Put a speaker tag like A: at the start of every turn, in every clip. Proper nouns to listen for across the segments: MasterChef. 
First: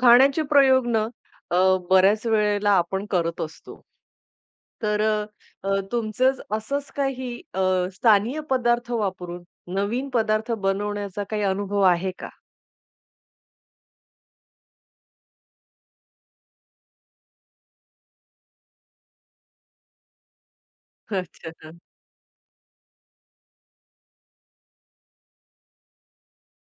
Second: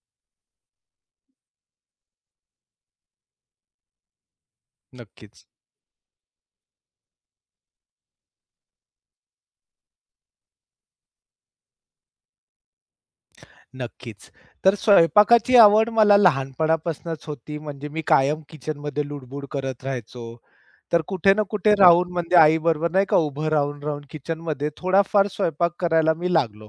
A: खाण्याचे प्रयोग ना, अ, बऱ्याच वेळेला आपण करत असतो. तर अ,
B: नक्कीच,
A: अ, तुमचंच असंच काही अ, स्थानीय पदार्थ वापरून नवीन पदार्थ बनवण्याचा काही अनुभव आहे का?
B: नक्कीच. तर स्वयंपाकाची आवड मला लहानपणापासूनच होती. म्हणजे मी कायम किचनमध्ये लुडबुड करत राहायचो. तर कुठे ना
A: अच्छा.
B: कुठे हं.
A: हां.
B: राहून म्हणजे आईबरोबर नाही का उभं राहून किचनमध्ये थोडाफार स्वयंपाक करायला मी लागलो.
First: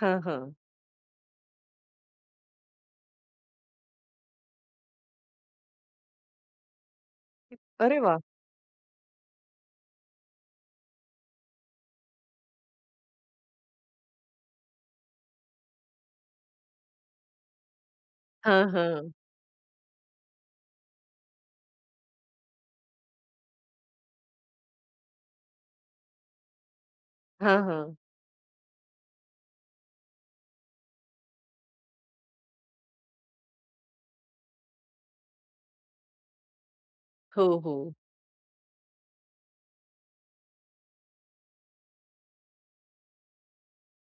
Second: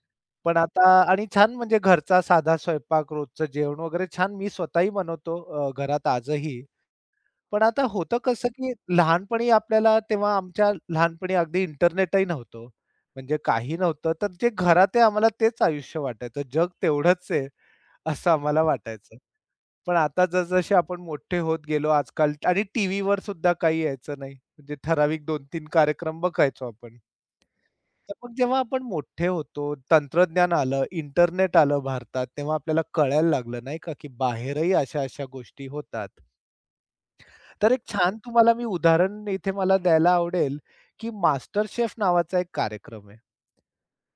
A: हां,
B: पण आता आणि छान म्हणजे घरचा साधा स्वयंपाक, रोजचं जेवण वगैरे छान मी स्वतःही बनवतो घरात आजही. पण आता
A: अरे
B: होतं
A: वाह!
B: कसं, की लहानपणी आपल्याला तेव्हा आमच्या लहानपणी अगदी इंटरनेटही नव्हतं. म्हणजे काही नव्हतं. तर जे घरात आहे आम्हाला तेच आयुष्य वाटायचं. जग तेवढंच आहे असं आम्हाला
A: हां, हां.
B: वाटायचं. पण आता जसजसे आपण मोठे होत गेलो आजकाल आणि टीव्हीवर सुद्धा काही यायचं नाही. म्हणजे ठराविक 2-3 कार्यक्रम बघायचो आपण.
A: हां, हां.
B: तर मग जेव्हा आपण मोठे होतो, तंत्रज्ञान आलं, इंटरनेट आलं भारतात, तेव्हा आपल्याला कळायला लागलं नाही का, की बाहेरही अशा-अशा गोष्टी होतात.
A: हो,
B: तर एक
A: हो.
B: छान तुम्हाला मी उदाहरण इथे मला द्यायला आवडेल, की मास्टर शेफ नावाचा एक कार्यक्रम आहे.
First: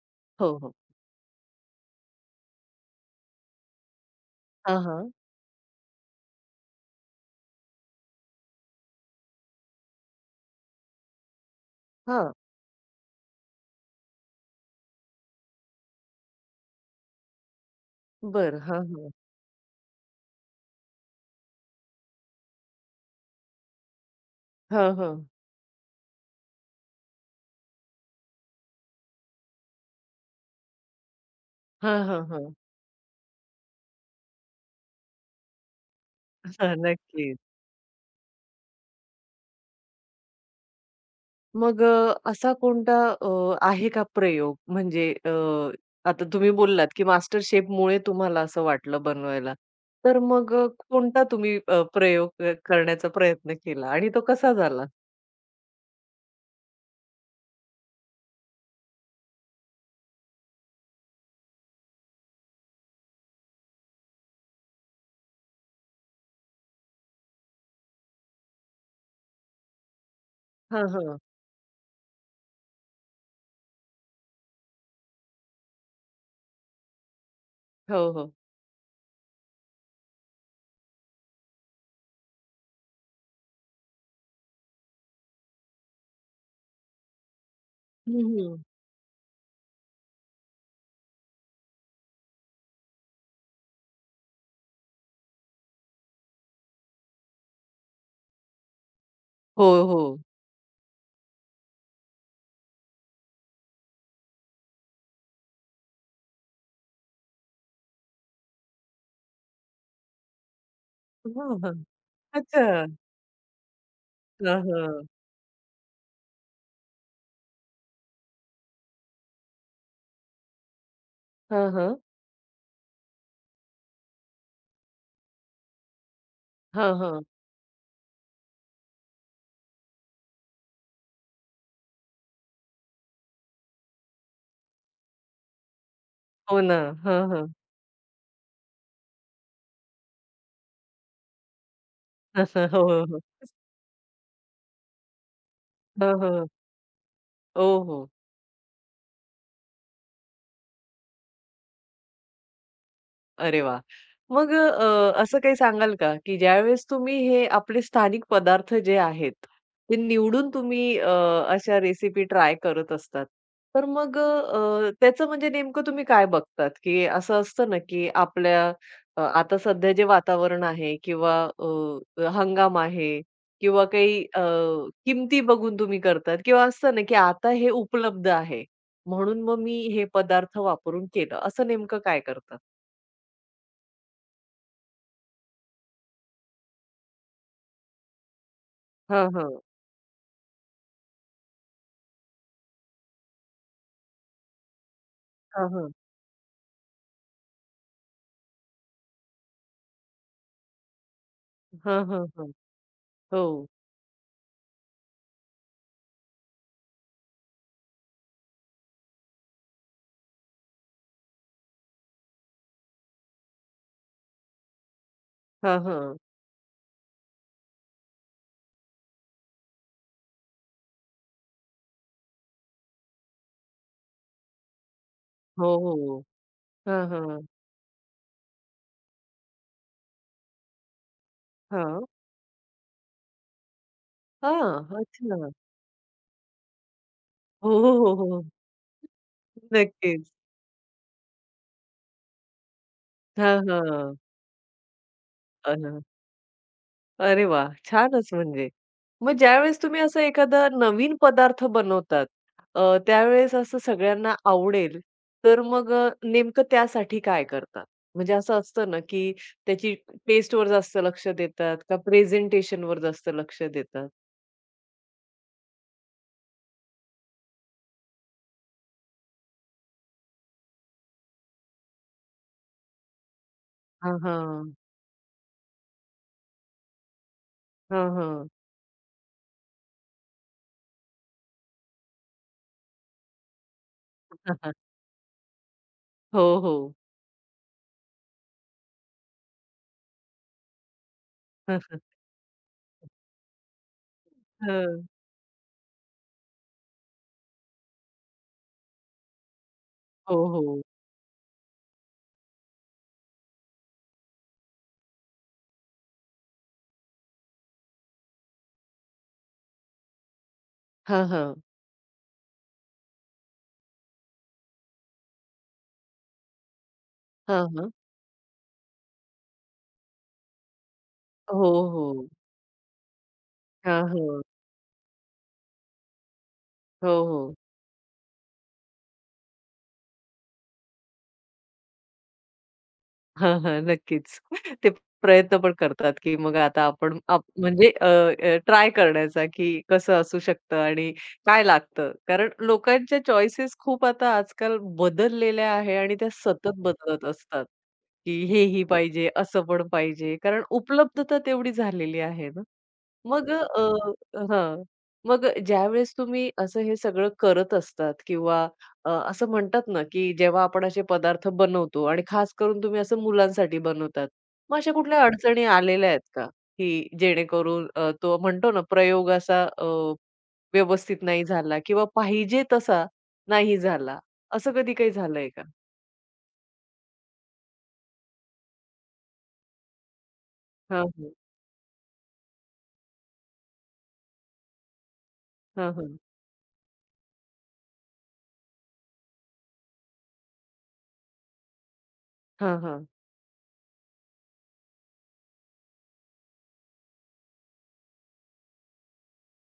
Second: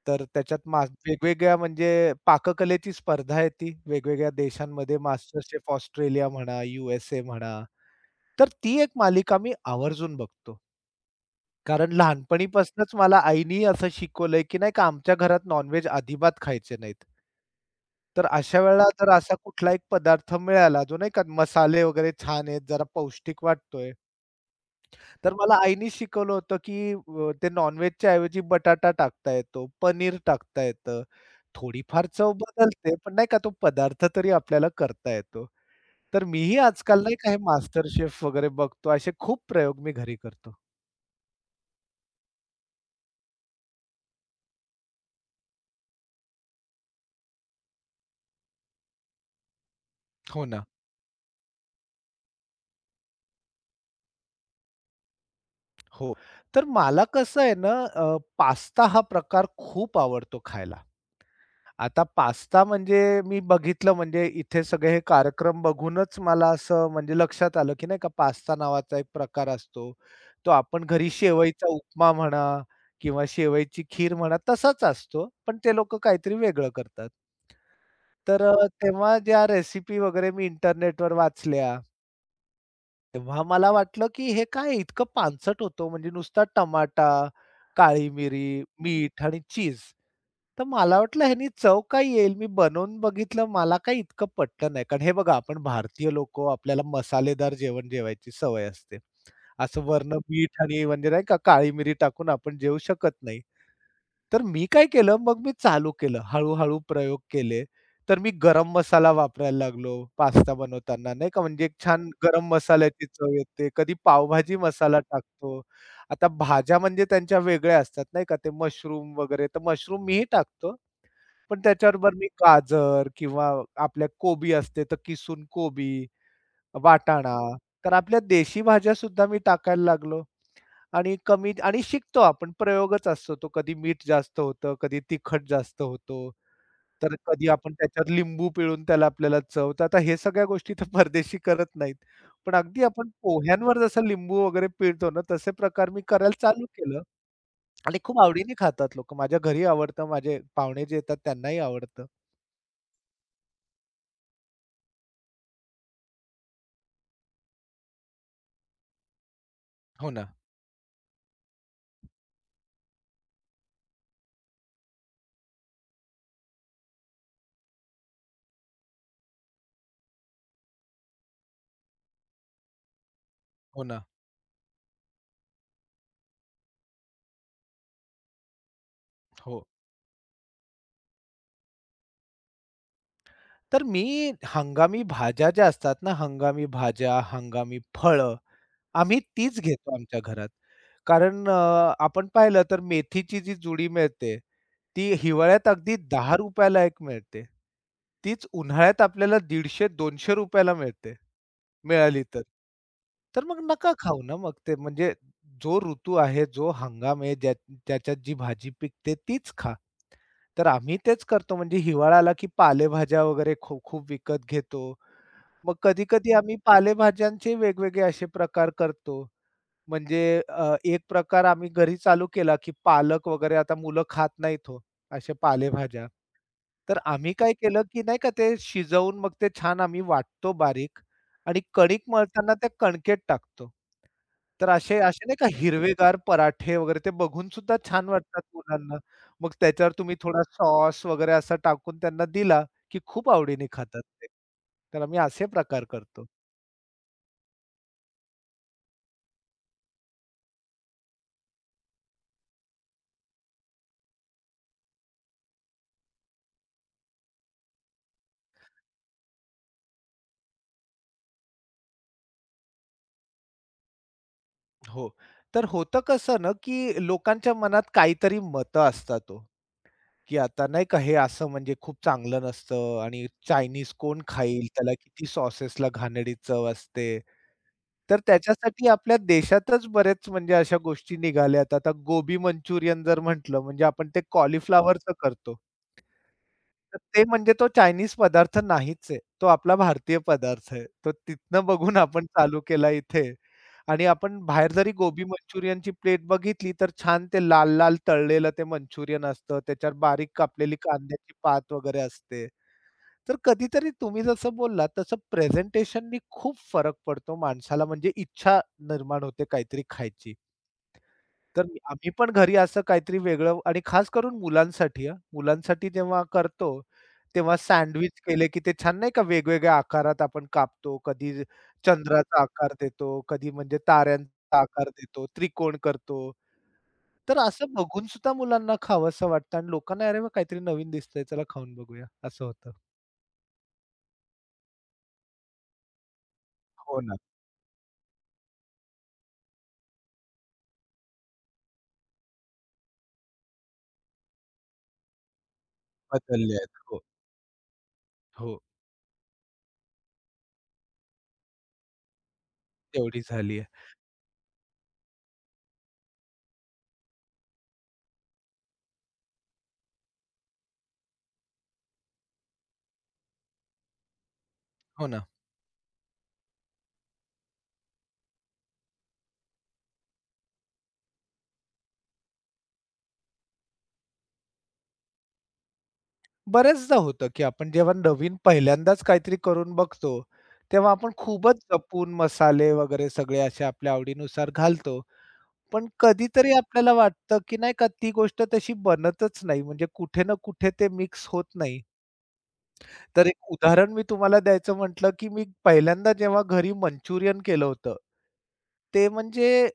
B: तर
A: हो,
B: त्याच्यात
A: हो.
B: मा वेगवेगळ्या म्हणजे पाककलेची स्पर्धा येते वेगवेगळ्या
A: हां,
B: देशांमध्ये
A: हां.
B: मास्टर शेफ ऑस्ट्रेलिया म्हणा, USA म्हणा. तर ती एक मालिका मी आवर्जून बघतो. कारण
A: हां.
B: लहानपणीपासूनच मला आईनी असं शिकवलंय, की नाही का आमच्या घरात नॉन अजिबात खायचे नाहीत. तर अशा
A: बरं. हां,
B: वेळेला जर
A: हां.
B: असा कुठला एक पदार्थ मिळाला, जो नाही का मसाले वगैरे छान आहेत, जरा पौष्टिक वाटतोय.
A: हां, हां.
B: तर मला आईने शिकवलं होतं, की ते नॉन-व्हेजच्या ऐवजी बटाटा टाकता येतो, पनीर टाकता येतं.
A: हां,
B: थोडीफार
A: हां,
B: चव
A: हां.
B: बदलते, पण नाही का तो पदार्थ तरी आपल्याला करता येतो. तर मीही
A: हां,
B: आजकाल नाही का हे
A: नक्कीच.
B: मास्टर शेफ वगैरे बघतो. असे खूप प्रयोग मी घरी करतो.
A: मग असा कोणता आहे का प्रयोग? म्हणजे आता तुम्ही बोललात, की MasterChefमुळे तुम्हाला असं वाटलं बनवायला. तर
B: हो
A: मग
B: ना.
A: कोणता तुम्ही प्रयोग करण्याचा प्रयत्न केला आणि तो कसा झाला?
B: हो. तर मला कसं आहे ना पास्ता हा प्रकार खूप आवडतो खायला. आता पास्ता म्हणजे मी बघितलं म्हणजे इथे सगळे हे कार्यक्रम बघूनच मला असं म्हणजे लक्षात आलं, की नाही का पास्ता नावाचा एक प्रकार असतो. तो आपण
A: हां,
B: घरी
A: हां.
B: शेवईचा उपमा म्हणा किंवा शेवईची खीर म्हणा तसाच असतो. पण ते लोकं काहीतरी वेगळं करतात.
A: हो, हो.
B: तर तेव्हा ज्या रेसिपी वगैरे मी इंटरनेटवर वाचल्या तेव्हा मला वाटलं, की हे काय इतकं पानसट होतं म्हणजे नुसता टमाटा, काळी
A: हं, हं.
B: मिरी, मीठ आणि चीज. तर मला वाटलं ह्यानी चव काय येईल? मी बनवून बघितलं मला काही इतकं पटलं नाही. कारण हे बघा आपण भारतीय लोकं आपल्याला मसालेदार जेवण जेवायची सवय असते.
A: हो,
B: असं वरनं
A: हो.
B: मीठ आणि म्हणजे नाही का काळी मिरी टाकून आपण जेवू शकत नाही. तर मी काय केलं, मग मी चालू केलं. हळू-हळू प्रयोग केले. तर मी गरम मसाला वापरायला लागलो पास्ता बनवताना, नाही का.
A: हां,
B: म्हणजे एक
A: हां.
B: छान गरम
A: अच्छा.
B: मसाल्याची चव येते. कधी पावभाजी
A: हां,
B: मसाला
A: हां.
B: टाकतो. आता भाज्या म्हणजे त्यांच्या वेगळ्या असतात, नाही का. ते मशरूम वगैरे, तर मशरूम मीही टाकतो. पण
A: हां, हां.
B: त्याच्याबरोबर मी गाजर किंवा आपल्या कोबी असते, तर किसून कोबी,
A: हां, हां.
B: वाटाणा, तर आपल्या देशी भाज्यासुद्धा मी टाकायला लागलो. आणि कमी आणि शिकतो आपण प्रयोगच असतो तो. कधी मीठ जास्त होतं, कधी तिखट जास्त होतो.
A: हो ना.
B: तर
A: हां, हां.
B: कधी आपण त्याच्यात लिंबू पिळून त्याला आपल्याला चव तर आता हे सगळ्या गोष्टी तर परदेशी करत नाहीत. पण
A: हो,
B: अगदी आपण
A: हो.
B: पोह्यांवर जसं लिंबू वगैरे पिळतो ना, तसे प्रकार मी
A: हां,
B: करायला
A: हां.
B: चालू केलं
A: ओ,
B: आणि
A: हो.
B: खूप आवडीने खातात लोकं. माझ्या घरी आवडतं, माझे पाहुणे जे येतात त्यांनाही आवडतं.
A: अरे वा, मग असं काही सांगाल का, की ज्यावेळेस तुम्ही हे आपले स्थानिक पदार्थ जे आहेत, ते
B: हो ना,
A: निवडून तुम्ही अशा रेसिपी ट्राय करत असतात. तर मग त्याचं म्हणजे नेमकं तुम्ही काय बघतात, की असं असतं ना, की आपल्या आता सध्या जे वातावरण आहे किंवा हंगाम आहे
B: हो
A: किंवा
B: ना.
A: काही किमती बघून तुम्ही करतात किंवा असतं ना, की आता हे उपलब्ध आहे म्हणून मग
B: हो.
A: मी हे पदार्थ वापरून केलं. असं नेमकं काय करतात?
B: तर मी हंगामी भाज्या ज्या असतात ना, हंगामी भाज्या, हंगामी फळं आम्ही
A: हां, हां.
B: तीच घेतो आमच्या घरात. कारण आपण पाहिलं तर मेथीची जी जुडी मिळते, ती हिवाळ्यात
A: हां, हां.
B: अगदी ₹10 ला एक मिळते. तीच उन्हाळ्यात आपल्याला 150 200 ला मिळते,
A: हां, हां,
B: मिळाली तर.
A: हां. हो.
B: तर मग नका खाऊ ना मग ते. म्हणजे जो ऋतू आहे, जो हंगाम आहे, ज्या त्याच्यात जी भाजी पिकते तीच खा. तर आम्ही तेच करतो म्हणजे हिवाळा आला की पालेभाज्या वगैरे खूप विकत घेतो. मग
A: हां, हां.
B: कधी-कधी आम्ही पालेभाज्यांचे वेगवेगळे असे प्रकार करतो. म्हणजे एक प्रकार आम्ही घरी चालू केला, की पालक वगैरे आता मुलं खात नाहीत हो, अशा
A: हो,
B: पालेभाज्या.
A: हो.
B: तर
A: हां,
B: आम्ही
A: हां.
B: काय केलं, की नाही का ते शिजवून मग ते छान आम्ही वाटतो बारीक आणि कणिक
A: हां.
B: मळताना त्या कणकेत टाकतो. तर
A: हां.
B: असे असे नाही का
A: अच्छा.
B: हिरवेगार पराठे वगैरे ते बघून
A: हो,
B: सुद्धा छान
A: हो, हो,
B: वाटतात
A: हो.
B: मुलांना. मग त्याच्यावर तुम्ही
A: नक्कीच.
B: थोडा सॉस वगैरे असा टाकून त्यांना दिला, की खूप
A: हां,
B: आवडीने खातात
A: हां.
B: ते. तर आम्ही असे प्रकार
A: अन
B: करतो.
A: अरे वाह! छानच म्हणजे. मग ज्यावेळेस तुम्ही असं एखादा नवीन पदार्थ बनवतात, त्यावेळेस असं सगळ्यांना आवडेल, तर मग नेमकं त्यासाठी काय करतात? म्हणजे असं असतं ना, की त्याची टेस्टवर जास्त लक्ष देतात का प्रेझेंटेशनवर जास्त लक्ष देतात?
B: हो. तर होतं कसं ना, की लोकांच्या मनात काहीतरी मतं असतात तो, की आता नाही का हे असं म्हणजे खूप चांगलं नसतं आणि चायनीज
A: हां,
B: कोण खाईल?
A: हां.
B: त्याला किती सॉसेसला घाणेरडी चव असते.
A: हां,
B: तर
A: हां.
B: त्याच्यासाठी आपल्या देशातच बरेच म्हणजे अशा गोष्टी निघाल्यात. आता गोबी मंचुरियन जर म्हटलं म्हणजे आपण ते
A: हां, हां.
B: कॉलीफ्लॉवरचं करतो.
A: हो, हो.
B: तर ते म्हणजे तो चायनीज पदार्थ नाहीच आहे. तो आपला भारतीय पदार्थ आहे. तो तिथनं बघून आपण चालू केला इथे आणि आपण बाहेर जरी
A: हं.
B: गोबी मंचुरियनची प्लेट बघितली, तर छान ते लाल-लाल तळलेलं ते मंचुरियन असतं. त्याच्यावर बारीक
A: हो,
B: कापलेली
A: हो.
B: कांद्याची पात वगैरे असते. तर कधीतरी तुम्ही जसं बोललात, तसं प्रेझेंटेशननी खूप फरक पडतो माणसाला म्हणजे इच्छा निर्माण होते काहीतरी खायची.
A: हां, हां.
B: तर मी आम्ही पण घरी असं काहीतरी वेगळं आणि खास करून मुलांसाठी हां. मुलांसाठी जेव्हा करतो, तेव्हा
A: हां, हां.
B: सँडविच केले, की ते छान नाही का वेगवेगळ्या आकारात आपण कापतो. कधी
A: हो, हो.
B: चंद्राचा आकार देतो, कधी म्हणजे
A: हां, हां.
B: ताऱ्यांचा आकार देतो, त्रिकोण करतो.
A: हो,
B: तर
A: हो.
B: असं बघून सुद्धा मुलांना खावंसं वाटतं आणि लोकांना "अरे वाह! काहीतरी नवीन दिसतंय, चला खाऊन बघूया." असं होतं.
A: हां, हां. नक्कीच. ते प्रयत्न पण करतात, की मग आता
B: हो ना.
A: आपण म्हणजे अ, अ, ट्राय करण्याचा, की कसं असू शकतं आणि काय लागतं. कारण लोकांच्या चॉईसेस खूप आता आजकाल बदललेल्या आहे आणि त्या
B: बदलले आहेत.
A: सतत
B: हो,
A: बदलत असतात, की
B: हो.
A: हेही पाहिजे, असं पण पाहिजे. कारण उपलब्धता तेवढी झालेली आहे ना.
B: हो, तेवढी
A: मग
B: झाली आहे.
A: हां. मग ज्यावेळेस तुम्ही असं हे सगळं करत असतात किंवा असं म्हणतात ना, की जेव्हा आपण असे पदार्थ बनवतो आणि खास करून तुम्ही असं मुलांसाठी बनवतात. मग अशा
B: हो
A: कुठल्या
B: ना.
A: अडचणी आलेल्या आहेत का? की जेणेकरून तो म्हणतो ना प्रयोग असा व्यवस्थित नाही झाला किंवा पाहिजे तसा नाही झाला. असं कधी काही झालंय का?
B: बऱ्याचदा होतं, की आपण जेव्हा नवीन पहिल्यांदाच काहीतरी करून बघतो, तेव्हा
A: हां,
B: आपण
A: हां.
B: खूपच जपून मसाले वगैरे सगळे असे आपल्या आवडीनुसार घालतो. पण
A: हां, हां.
B: कधीतरी आपल्याला वाटतं, की नाही का ती गोष्ट तशी बनतच नाही. म्हणजे कुठे ना कुठे ते मिक्स होत नाही.
A: हां, हां.
B: तर एक उदाहरण मी तुम्हाला द्यायचं म्हटलं, की मी पहिल्यांदा जेव्हा घरी मंचुरियन केलं होतं, ते म्हणजे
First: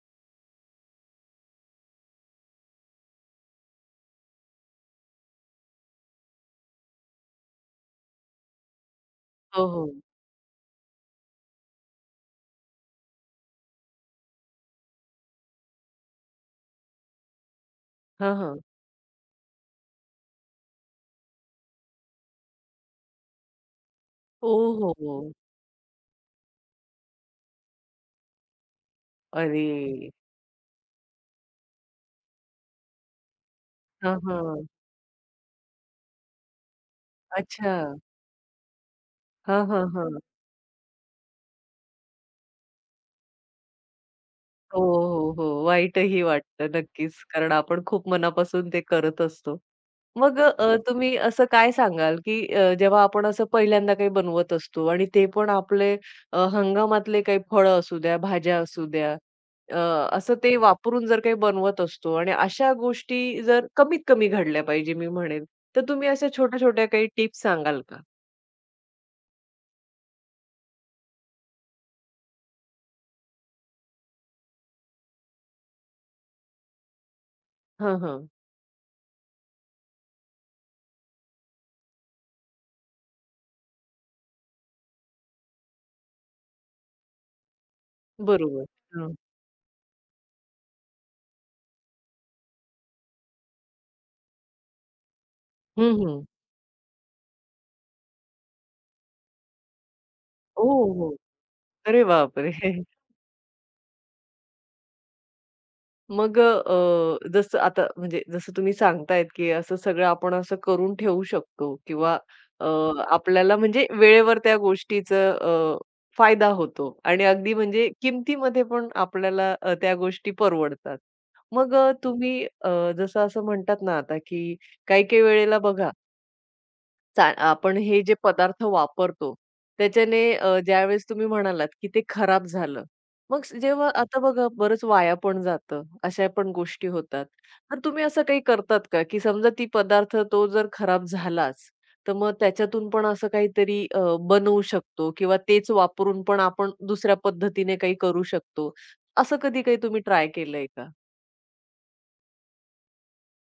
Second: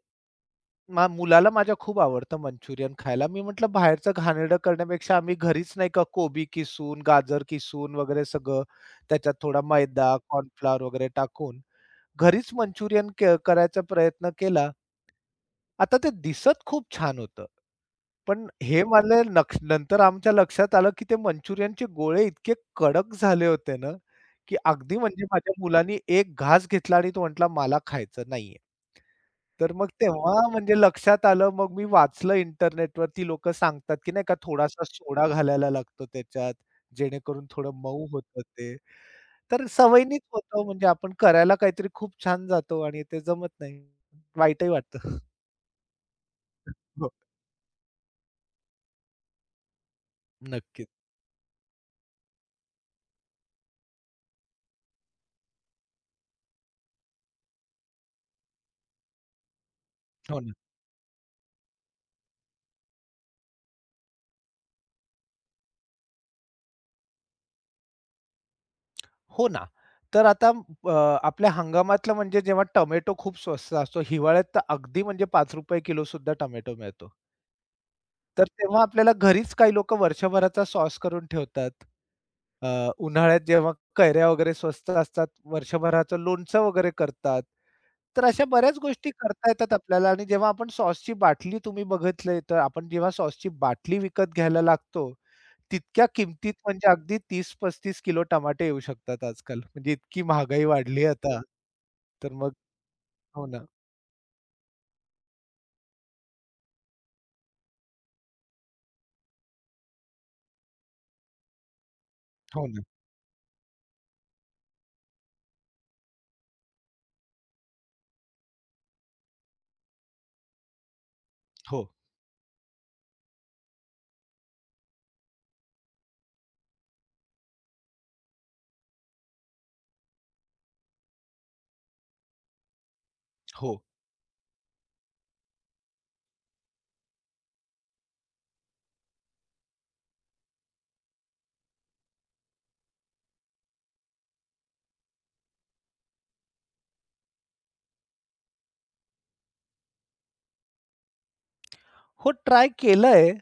B: मुलाला माझ्या खूप आवडतं मंचुरियन खायला. मी म्हटलं बाहेरचं घाणेरडं करण्यापेक्षा आम्ही घरीच नाही का कोबी किसून, गाजर किसून वगैरे सगळं त्याच्यात थोडा
A: हो, हो.
B: मैदा, कॉर्नफ्लॉवर वगैरे टाकून घरीच मंचुरियन करायचा प्रयत्न केला. आता ते दिसत खूप छान होतं.
A: हां,
B: पण
A: हां.
B: हे मला नंतर आमच्या लक्षात आलं, की ते मंचुरियनचे गोळे इतके कडक झाले होते ना, की अगदी
A: ओहोहो!
B: म्हणजे माझ्या मुलांनी एक घास घेतला आणि तो म्हटला, "मला खायचं नाहीये." तर मग
A: अरे!
B: तेव्हा म्हणजे लक्षात आलं. मग मी वाचलं इंटरनेटवर ती लोकं सांगतात, की
A: हां,
B: नाही का
A: हां.
B: थोडासा सोडा घालायला लागतो त्याच्यात, जेणेकरून थोडं
A: अच्छा.
B: मऊ होतं ते.
A: हां,
B: तर
A: हां,
B: सवयीनेच
A: हां.
B: होतं म्हणजे आपण करायला काहीतरी खूप छान जातो आणि ते जमत नाही. वाईटही
A: हो,
B: वाटतं.
A: हो, हो. वाईटही वाटतं
B: हो.
A: नक्कीच, कारण आपण खूप मनापासून ते करत असतो. मग
B: नक्कीच.
A: तुम्ही असं काय सांगाल, की जेव्हा आपण असं पहिल्यांदा काही बनवत असतो आणि ते पण आपले हंगामातले काही फळं असू द्या, भाज्या असू द्या, अ, असं
B: हो ना.
A: ते वापरून जर काही बनवत असतो आणि अशा गोष्टी जर कमीत कमी घडल्या पाहिजे मी म्हणेन, तर तुम्ही अशा छोट्या-छोट्या काही टिप्स सांगाल का?
B: हो ना. तर आता अ, आपल्या हंगामातलं म्हणजे जेव्हा टोमॅटो खूप स्वस्त असतो. हिवाळ्यात तर अगदी म्हणजे ₹5 किलोसुद्धा टोमॅटो मिळतो.
A: हां, हां.
B: तर तेव्हा आपल्याला घरीच काही लोकं वर्षभराचा सॉस करून ठेवतात. उन्हाळ्यात जेव्हा कैऱ्या वगैरे स्वस्त असतात, वर्षभराचं लोणचं वगैरे करतात. तर अशा
A: बरोबर.
B: बऱ्याच गोष्टी
A: हां.
B: करता येतात आपल्याला आणि जेव्हा आपण सॉसची बाटली तुम्ही बघितले, तर आपण जेव्हा सॉसची बाटली विकत घ्यायला लागतो,
A: हं,
B: तितक्या
A: हं.
B: किमतीत म्हणजे अगदी 30-35 किलो टमाटे येऊ शकतात आजकाल. म्हणजे इतकी महागाई
A: ओ,
B: वाढली आहे
A: हो.
B: आता.
A: अरे
B: तर मग
A: बापरे!
B: हो ना,
A: मग जसं आता म्हणजे जसं तुम्ही सांगतायत, की असं सगळं आपण असं करून ठेवू शकतो किंवा
B: हो
A: अ,
B: ना.
A: आपल्याला म्हणजे वेळेवर त्या गोष्टीचं फायदा होतो आणि अगदी म्हणजे किमतीमध्ये पण आपल्याला त्या गोष्टी परवडतात. मग
B: हो,
A: तुम्ही जसं असं म्हणतात ना आता, की काही-काही वेळेला बघा चा आपण हे जे पदार्थ वापरतो, त्याच्याने ज्यावेळेस तुम्ही म्हणालात, की ते खराब झालं. मग
B: हो.
A: जेव्हा आता बघा बरंच वाया पण जातं, अशा पण गोष्टी होतात. तर तुम्ही असं काही करतात का, की समजा ती पदार्थ तो जर खराब झालाच, तर मग त्याच्यातून पण असं काहीतरी बनवू शकतो किंवा तेच वापरून पण आपण दुसऱ्या पद्धतीने काही करू शकतो. असं कधी काही तुम्ही ट्राय केलंय का?
B: हो, ट्राय केलंय.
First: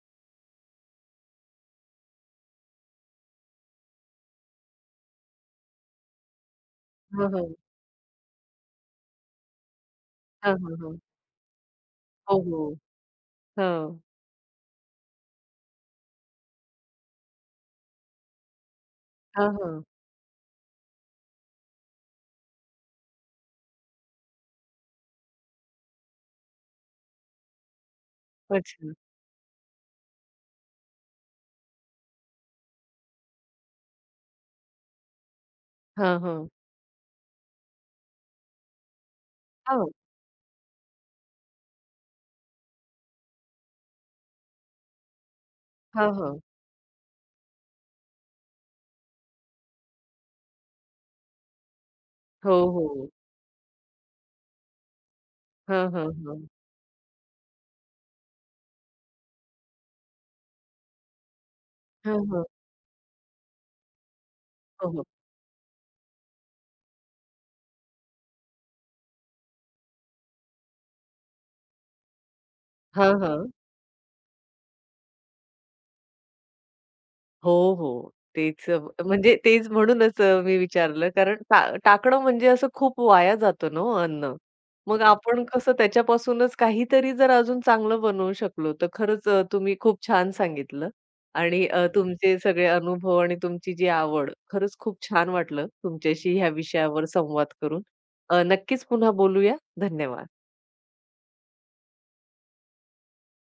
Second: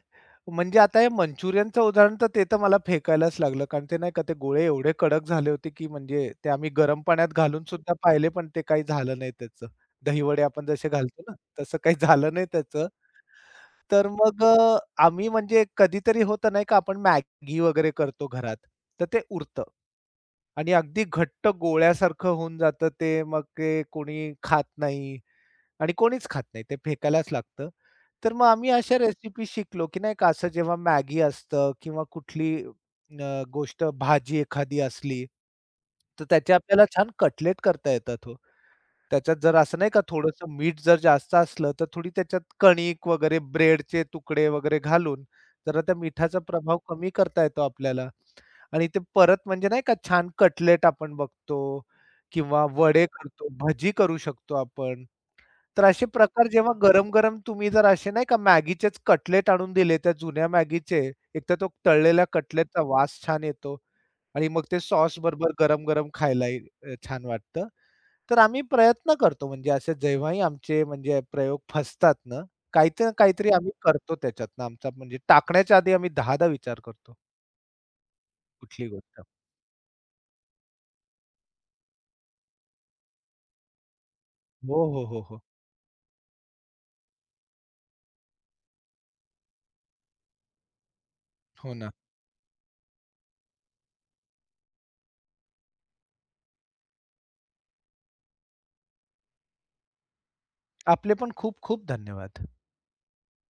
B: म्हणजे आता हे मंचुरियनचं उदाहरण तर ते तर मला फेकायलाच लागलं. कारण ते नाही का ते गोळे एवढे कडक झाले होते, की म्हणजे ते आम्ही गरम पाण्यात
A: हां, हां.
B: घालून सुद्धा पाहिले, पण ते काही झालं नाही त्याचं. दहीवडे
A: हां,
B: आपण
A: हां,
B: जसे
A: हां.
B: घालतो ना, तसं काही झालं
A: हो,
B: नाही
A: हो.
B: त्याचं.
A: हां.
B: तर मग आम्ही म्हणजे कधीतरी होतं नाही का आपण मॅगी वगैरे करतो घरात, तर ते
A: हां,
B: उरतं
A: हां.
B: आणि अगदी घट्ट गोळ्यासारखं होऊन जातं ते. मग ते कोणी खात नाही आणि कोणीच खात नाही. ते फेकायलाच लागतं. तर मग आम्ही
A: अच्छा.
B: अशा रेसिपी शिकलो, की नाही का असं जेव्हा मॅगी असतं किंवा कुठली गोष्ट भाजी एखादी असली, तर
A: हां,
B: त्याचे आपल्याला छान कटलेट करता येतात हो. त्याच्यात जर असं
A: हां.
B: नाही का थोडंसं मीठ जर जास्त असलं, तर थोडी त्याच्यात कणिक वगैरे ब्रेडचे तुकडे वगैरे घालून जरा त्या
A: हां,
B: मिठाचा
A: हां.
B: प्रभाव कमी करता येतो आपल्याला. आणि ते परत म्हणजे नाही का छान कटलेट आपण बघतो
A: हो,
B: किंवा वडे
A: हो.
B: करतो, भजी करू शकतो आपण.
A: हां,
B: तर असे
A: हां,
B: प्रकार
A: हां.
B: जेव्हा गरम-गरम तुम्ही जर असे नाही का मॅगीचेच कटलेट आणून दिले, त्या जुन्या मॅगीचे, एकतर तो
A: हां,
B: तळलेल्या
A: हां.
B: कटलेटचा वास छान येतो आणि मग ते
A: हो, हो.
B: सॉस बरोबर गरम-गरम खायलाही छान वाटतं. तर आम्ही प्रयत्न करतो म्हणजे असे जेव्हाही आमचे म्हणजे प्रयोग फसतात ना, काहीतरी
A: हां,
B: ना
A: हां.
B: काहीतरी आम्ही करतो त्याच्यातनं आमचा म्हणजे टाकण्याच्या आधी आम्ही 10दा विचार करतो
A: हो, हो. तेच
B: कुठलीही गोष्ट.
A: म्हणजे तेच म्हणूनच मी विचारलं कारण टाकणं म्हणजे असं खूप वाया जातं ना हो अन्न.
B: हो,
A: मग
B: हो, हो, हो.
A: आपण कसं त्याच्यापासूनच काहीतरी जर अजून चांगलं बनवू शकलो तर खरंच तुम्ही खूप छान सांगितलं आणि
B: हो ना.
A: तुमचे सगळे अनुभव आणि तुमची जी आवड खरंच खूप छान वाटलं तुमच्याशी ह्या विषयावर संवाद करून. नक्कीच पुन्हा बोलूया. धन्यवाद.
B: आपले पण खूप खूप धन्यवाद.